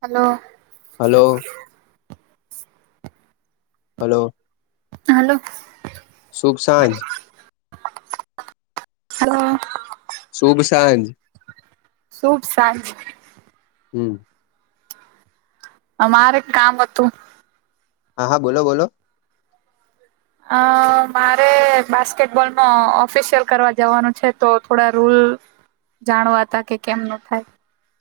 Hello. Hello. Hello. Hello. શુંભ સાંજ. Hello. શુભ સાંજ. શુભ સાંજ. હમ્મ. અમારે કામ હતું. હા-હા બોલો-બોલો. અ મારે બાસ્કેટબોલનો ઓફિસિયલ કરવા જવાનું છે તો થોડા રુલ. જાણવા હતા કે કેમનું થાય.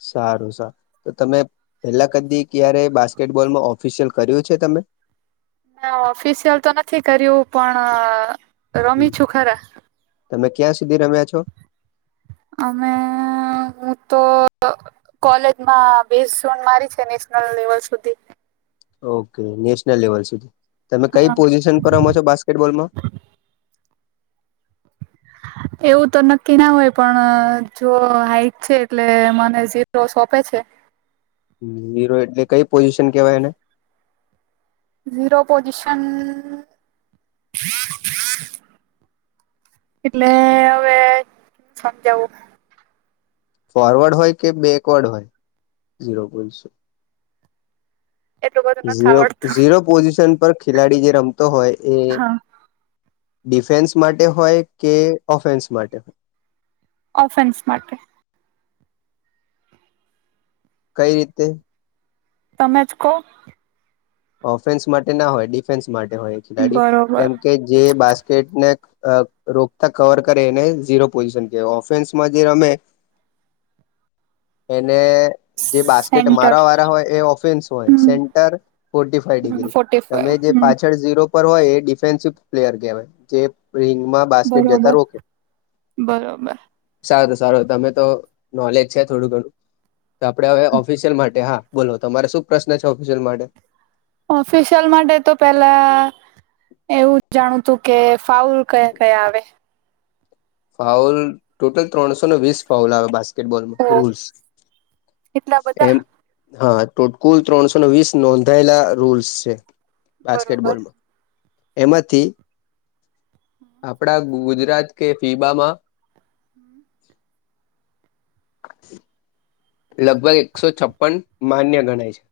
સારું-સારું. તો તમે પેલા કદી ક્યારે બાસ્કેટબોલમાં ઓફિસિયલ કર્યું છે તમે. ના ઓફિશિયલ તો નથી કર્યું પણ હમ રમી છું ખરા. તમે ક્યાં સુધી રમ્યા છો? અમે હું તો કોલેજમાં બેસ ઝોન મારી છે. નેશનલ લેવલ સુધી. ઓકે. નેશનલ લેવલ સુધી તમે કઈ હા પોઝિશન પર રમો છો? બાસ્કેટબોલમાં. એવું તો નક્કી ના હોય, પણ જો હાઈટ છે એટલે મને હિરો સોંપે છે. હીરો એટલે કઈ પોઝિશન કેવાય એને? હિરો પોઝિશન એટલે હવે... સમજાવું ફોરવર્ડ હોય કે બેકવર્ડ હોય હીરો પોઝીશન. એટલું બધું નથી ઝીરો, આવડતું ઝીરો પોઝિશન પર ખેલાડી જે રમતો હોય એ હા ડિફેન્સ માટે હોય કે ઓફેન્સ માટે. ઓફેન્સ માટે. કઈ રીતે? તમે જ કહો. ઓફેન્સ માટેના હોય ડિફેન્સ માટે હોય ખેલાડી બરોબર કેમકે જે બાસ્કેટને અ રોકતા કવર કરે એને ઝીરો પોઝિશન કેહવાય ઓફેન્સમાં જે રમે [inaudible] એને જે બાસ્કેટ સેન્ટર મારા વારા હોય એ ઓફેન્સ હોય. હમ centre forty five degree forty તમે ફાઈવ જે હમ પાછ ળ ઝીરો પર હોય. એ ડિફેન્સિપ પ્લેયર કેહવાય જે રિંગમાં બાસ્કેટ જતા બરોબર રોકે. બરોબર સારું સારું. તમે તો નોલેજ છે થોડું ઘણું તો આપડે હવે ઓફિસિયલ માટે હા તમારે શું પ્રશ્ન છે? ઓફિસિયલ માટે. ઓફિશયલ માટે તો પહેલા એવું જાણવુંતું કે ફાઉલ કયા-કયા આવે. ફાઉલ ટોટલ ત્રણસો ને વીસ ફાઉલ આવે બાસ્ કેટ બોલમાં તો રૂલ્સ એટલા બધા એમ. હા, તો કુલ ત્રણસો ને વીસ નોંધાયેલા રૂલ્સ છે. બરોબર બાસ્કેટબોલમાં એમાંથી આપડા ગુજરાત કે ફીબામાં લગભગ એકસો છપ્પન માન્ય ગણાય છે.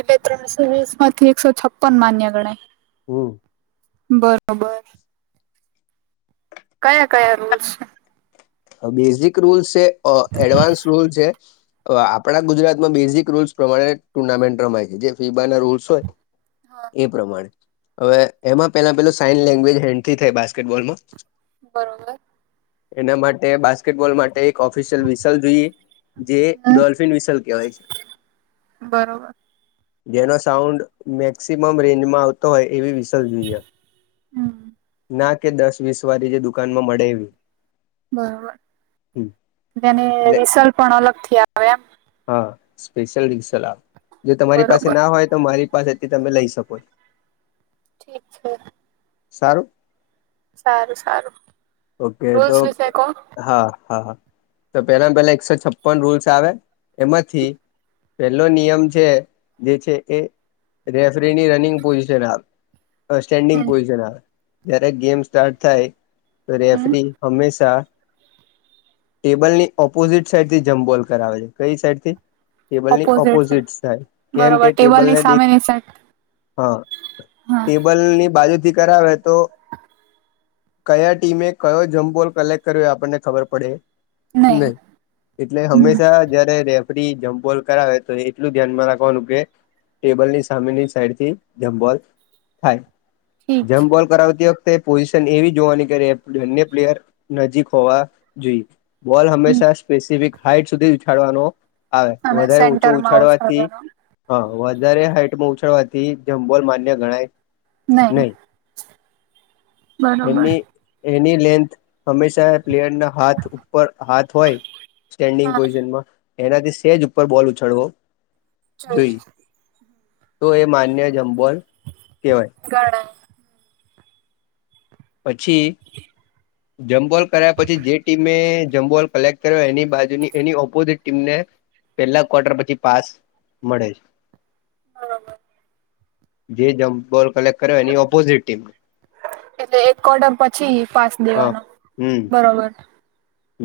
એટલે ત્રણસો વીસમાંથી એકસો છપ્પન માન્ય ગણાય. હમ. બરોબર. કયા કયા રૂલસ છે? બેઝિક રૂલ્સ છે, એડવાન્સ રૂલ્સ છે. આપણા ગુજરાતમાં બેઝિક રૂલ્સ પ્રમાણે ટુર્નામેન્ટ રમાય છે, જે ફીબાના રૂલ્સ હોય. એ પ્રમાણે. હવે, એમાં પહેલા પેહલા સાઈન લેંગ્વેજ હેથી થાય. બાસ્કેટબોલમાં બરોબર. એના માટે બાસ્કેટબોલ માટે, એક ઓફિશિયલ વિસલ જોઈએ. જે હમ ડોલ્ફિન વિસલ કહેવાય છે. બરોબર જેનો સાઉન્ડ મેક્સિમમ રેન્જમાં આવતો હોય, એવી હમ ના કે દસ વીસ વાળી જે દુકાનમાં મળે એવી- [unintelligible] જેને એટલે રિસલ પણ અલગથી આવે એમ. હા, સ્પેશિયલ ડિસલ આપે. જો તમારી બરોબર પાસેના હોય, તો મારી પાસેથી તમે લઈ શકો છો? [unintelligible] સારું. સારું સારું. ઓકે રૂલ્સ તો. વિશે કહો હા હા હા તો પેલા પેલા એકસો છપ્પન રૂલ્સ આવે એમાંથી પેલો નિયમ છે જે છે એ રેફરીની રનિંગ પોઝિશન આવે. સ્ટેન્ડિંગ હમ પોઝિશન આવે જ્યારે ગેમ સ્ટાર્ટ થાય. તો હમ રેફરી હમેશા ટેબલ ની અપોઝિટ સાઈડ થી જંપ બોલ કરાવે છે કઈ સાઈડ થી ટેબલની ઓપોઝિટ થાય કેમ કે બરોબર ટેબલની ટેબલને દેખ સામેની સાઈડ હા હા ટેબલ ની બાજુથી કરાવે. તો કયા ટીમે કયો જમ્પબોલ કલેક્ટ કર્યો એ આપણને ખબર પડે. નહી નઇ [unintelligible] એટલે હમ હંમેશા જયારે રેફરી જમ્પબોલ કરાવે તો એટલું ધ્યાનમાં રાખવાનું કે ટેબલની સામેની સાઈડથી જમ બોલ થાય ઠીક છે જમ્પ બોલ કરાવતી વખતે પોઝિશન એવી જોવાની કે બંને પ્લેયર નજીક હોવા જોઈએ. બોલ હમ હંમેશા સ્પેસિફિક હાઈટ સુધી ઉછાડવાનો. આવે અને વધારે ઊંચો સેન્ટરમાં ઉછાળવાથી. ઉછાળવાનો હા વધારે હાઈટમાં ઉછાળવાથી જમબોલ માન્ય ગણાય. નહી બરોબર એની એની લેન્થ હંમેશા પ્લેયરના હાથ ઉપર હાથ હોય સ્ટેન્ડિંગ હા પોઝિશનમાં એનાથી સેજ ઉપર બોલ ઉછળવો જોઈએ તો એ માન્ય જમબોલ કેવાય. ગણાય. પછી. [inaudible] જમ્બોલ કરાયા પછી જે ટીમે જમ્બોલ કલેક્ટ કર્યો એની બાજુની એની ઓપોઝિટ ટીમને. પેલા ક્વાર્ટર પછી પાસ મળે છે. [inaudible] જે જંપ બોલ કલેક્ટ કર્યો એની ઓપોઝિટ ટીમ એટલે એક કોટર પછી પાસ હા દેવાનો હમ બરોબર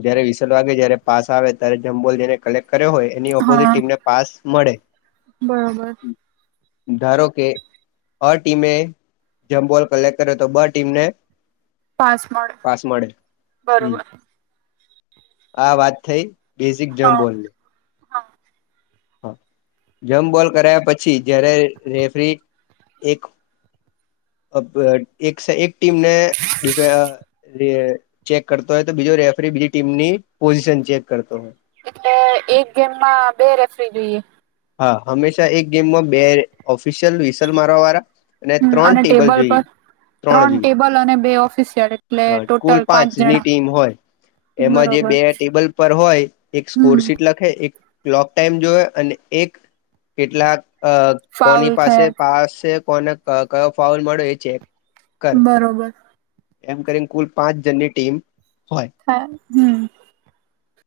જયારે વિસલ વાગે જયારે પાસ આવે ત્યારે જમ્બોલ જેને કલેક્ટ કર્યો હોય એની અપોઝિટ હા ટીમને પાસ મળે બરોબર. ધારો કે અ ટીમે જમબોલ કલેક્ટ કર્યો તો બ ટીમને પાસ મળે પાસ મળે બરોબર. આ વાત થઈ બેઝિક જંપ હા બોલની હા. જમ્પ બોલ કરાયા પછી જયારે રેફરી એક અપ એકસે એક ટીમને ડિફે ચેક કરતો હોય તો બીજો રેફરી બીજી ટીમની પોઝિશન ચેક કરતો હોય. એટલે એક ગેમમાં બે રેફરી જોઈએ. હા હંમેશા એક ગેમમાં બે ઓફિશિયલ વિસલ મારવા વાળા અને ત્રણ ટેબલ જોઈએ ત્રણ જોઈએ. અને બે ઓફિસિયલ. એટલે હ કુલ ટોટલ પાંચ પાંચની જણા ટીમ હોય એમાં જે બરોબર બે ટેબલ પર હોય એક હમ સ્કોરશીટ લખ એક કલોક ટાઈમ જોવે અને એક કેટલાક ફાઉલ કોની પાસે થયા પાસે કોને કયો મળ્યો એ કરે બરોબર. એમ કરીને કુલ પાંચ જનની ટીમ હોય. હા હમ.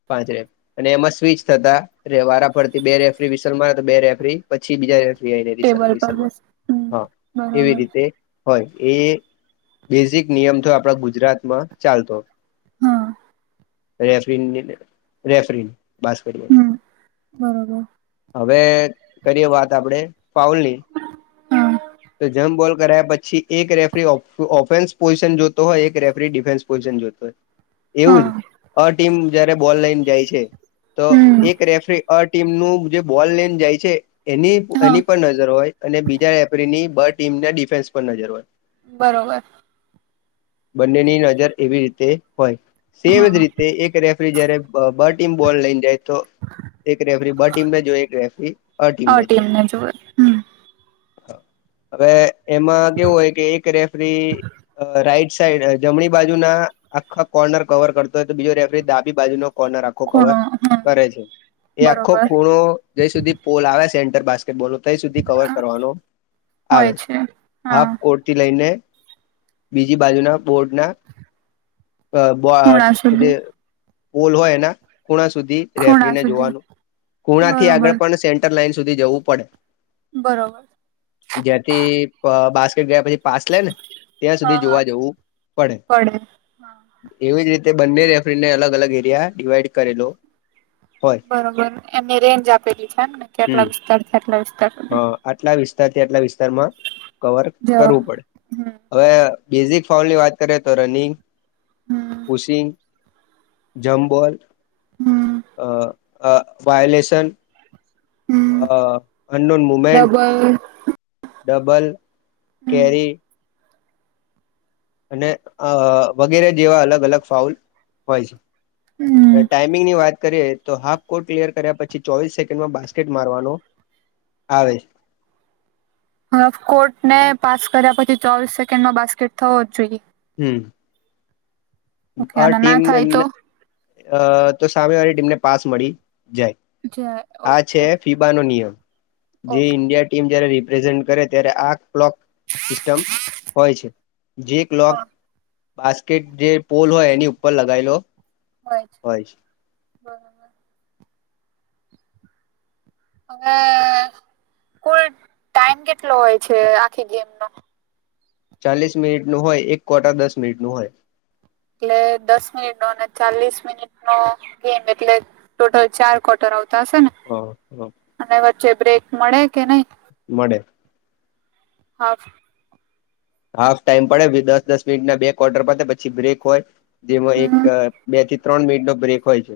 પાંચરે. અને એમાં સ્વચ થતા વારા ફરતી બે રેફરી વિશલમાં બે રેફરી પછી બીજા રેફરી. ટેબલ પર બસ હમ [unintelligible] હા એવી બરોબર રીતે. હોય એ બેઝિક નિયમ તો આપણા ગુજરાતમાં ચાલતો હમ. રેફરીનની રેફરીન બા હમ બરોબર. હવે કરીએ વાત આપડે ફઉલની હા તો જેમ બોલ કરયા પછી એક રેફરી ઓફેન્સ પોઝિશન જોતો હોય એક રેફરી ડિફેન્સ પોઝિશન જોતો હોય. એવું જ હા અ ટીમ જયારે બોલ લઈને જાય છે તો હમ એક રેફરી અ ટીમ નું જે બોલ લઈને જાય છે. એની હા એની પર નજર હોય અને બીજા એપરીની બ ટીમને ડિફેન્સ પર નજર હોય. બરોબર. બંનેની નજર એવી રીતે હોય. સેમ જ હા રીતે એક રેફરી જયારે બ ટીમ બોલ લઈને જાય તો એક રેફરી બ ટીમને જો એક રેફરી અ આ ટીમને જો જોવે હમ [inaudible] હવે એમાં કેવું હોય કે એક રેફરી અ રાઈટ સાઈડ જમણી બાજુના‌. આખા કોર્નર કવર કરતો હોય તો બીજો રેફરી ડાી બાજુ નો કોર્નર વ ખૂણો હમ કરે છે એ આખો બરોબર ખૂણો જ્યા સુધી પોલ આવે સેન્ટર બા બોનો તા ઇ સુધી કવર કરવાનો આવે છે હા આ કો... થી લઈને બીજી બાજુના બોર્ડના.. અ ખૂણા સુધી [inaudible] એના ખૂણા સુધી ખૂણા રેફરીને સુધી જોવાનું ખુણા થી બરોબર આગળ પણ સેન્ટર લાઈન સુધી જવું પડે. બરોબર. ત્યાંથી બાસ્કેટ ગયા પછી પાસ લે ને... ત્યાં સુધી હા હા જોવા જવું પડે. એવી જ રીતે બંને રેફરીને અલગ અલગ એરિયા ડિવાઈડ કરેલો હોય. બરોબર એમની રેન્જ આપેલી છે ને કેટલા વિસ્તાર થી આટલા વિસ્તાર... સુધી હા આટલા વિસ્તારથી આટલા વિસ્તારમાં કવર જવાનું કરવું પડે. હમ હવે બેઝિક પાઉલ ની વાત કરીએ રનિંગ હમ કુસિંગ... જંપબોલ હમ અ વાયોલેસન... હમ અ અનનોન મુમેન્ટ... [unintelligible] ડબલ હમ કેરી.. અને અ વગેરે જેવા અલગ અલગ ફાઉલ.... હોય છે હમ ટાઈમિંગની વાત.... કરીએ તો હાફ કો ક્લિયર કર્યા પછી ચોવીસ સેકન્ડમાં બાસ્કેટ મારવાનો આવે છે. કોર્ટને પાસ કર્યા પછી ચોવીસ સેકન્ડ નો બાસ્કેટ થવો જ જોઈએ. હમ ઓકે અ અને ના ટીમ થાય તો એમને અ.. તો સામે વાળી ટીમને પાસ મળી જાય. જય ઓકે. ફીબા નો નિયમ જે ઓકે ઇન્ડિયા ટીમ જ્યારે રિપ્રેઝન્ટ કરે ત્યારે આ... ક્લોક સિસ્ટમ હોય છે જે ક્લોક હા બાસ્કેટ જે... પોલ હોય એની ઉપર લગાવી લો. હોય છે. બરાબર. હવે કુલ ટાઈમ કેટલો હોય છે? આખી ગેમ નો... ચાલીસ મિનિટનો હોય એક કોટા દસ મિનીટનો હોય. એટલે દસ મિનિટ નો ચાલીસ મિનિટ નો ગેમ એટલે... ટોટલ ચાર ક્વાર્ટર આવતા હશે ને? [unintelligible] અને વચ્ચે બ્રેક મળે કે નહી? મળે. હાફ. હાફ ટાઈમ પડે વિધાઉટ દસ મિનિટના બે ક્વાટર પતે પછી બ્રેક હોય જેમાં એક... હમ બે થી ત્રણ મિનિટ નો બ્રેક હોય છે.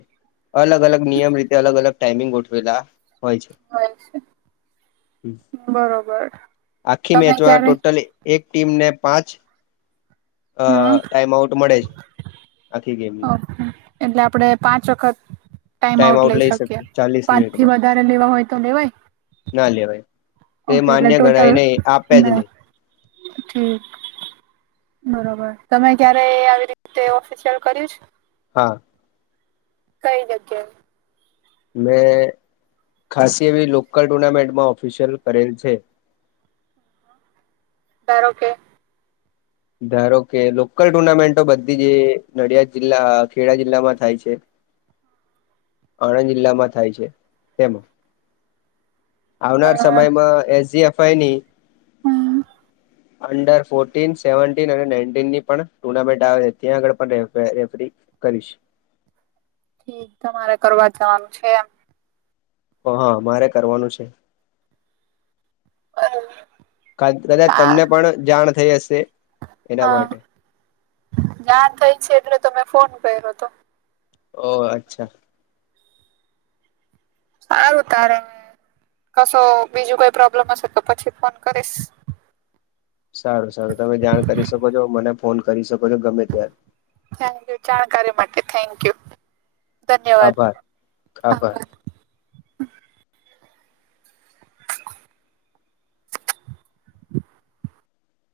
અલગ અલગ નિયમ રીતે અલગ અલગ ટાઈમિંગ ગોઠવેલા... હોય છે [inaudible] બરોબર આખી તમે મેચમાં ક્યારે ટોટલી એક ટીમને પાંચ... અ હા ટાઈમ આઉટ મળે જ આખી ગેમની... એટલે આપડે પાંચ વખત... ટાઈમ આઉટ લઈ શકીએ પાંચ થી વધારે લેવા હોય તો લેવાય... ના લેવાય તો ઓકે માન્ય ગણાય નહી આપે જ નહી. હમ... બરોબર તમે ક્યારે આવી રીતે ઓફિસિયલ કર્યું છે? હા. કઈ જકે. મેં ખાસ એવી લોકલ ટુર્નામેન્ટમાં ઓફિશિયલ કરેલ છે. સરાર ઓકે. ધારો કે લોકલ ટુર્નામેન્ટો બધી જ નડિયાદ જિલ્લા ખેડા જિલ્લામાં થાય છે. હમ. આણંદ જિલ્લામાં થાય છે તેમાં અ આવનાર સમયમાં એસજી એફઆઈ ની હમ. અંદર ફોટીન. સેવન્ટીન અને નાઇીન ની પણ ટુર્નામેન્ટ આવે છે ત્યાં આગળ પણ રેફરી કરીશ ઠીક તમારે કરવા જવાનું છે એમ. હા હા મારે કરવાનું છે. હા. કદાચ તમને પણ જાણ થઈ હશે એના માટે ના થઈ છે એટલે ફોન કર્યો હતો. ઓહ અચ્છા. સારું તારે કશો બીજું કોઈ પ્રોબ્લેમ હશે તો પછી ફોન કરીશ સારું સારું તમે જાણ કરી શકો છો મને ફોન કરી શકો છો ગમે ત્યારે. થકય જાણકારી માટે થેન્ક યુ ધન્યવાદ આભાર આભાર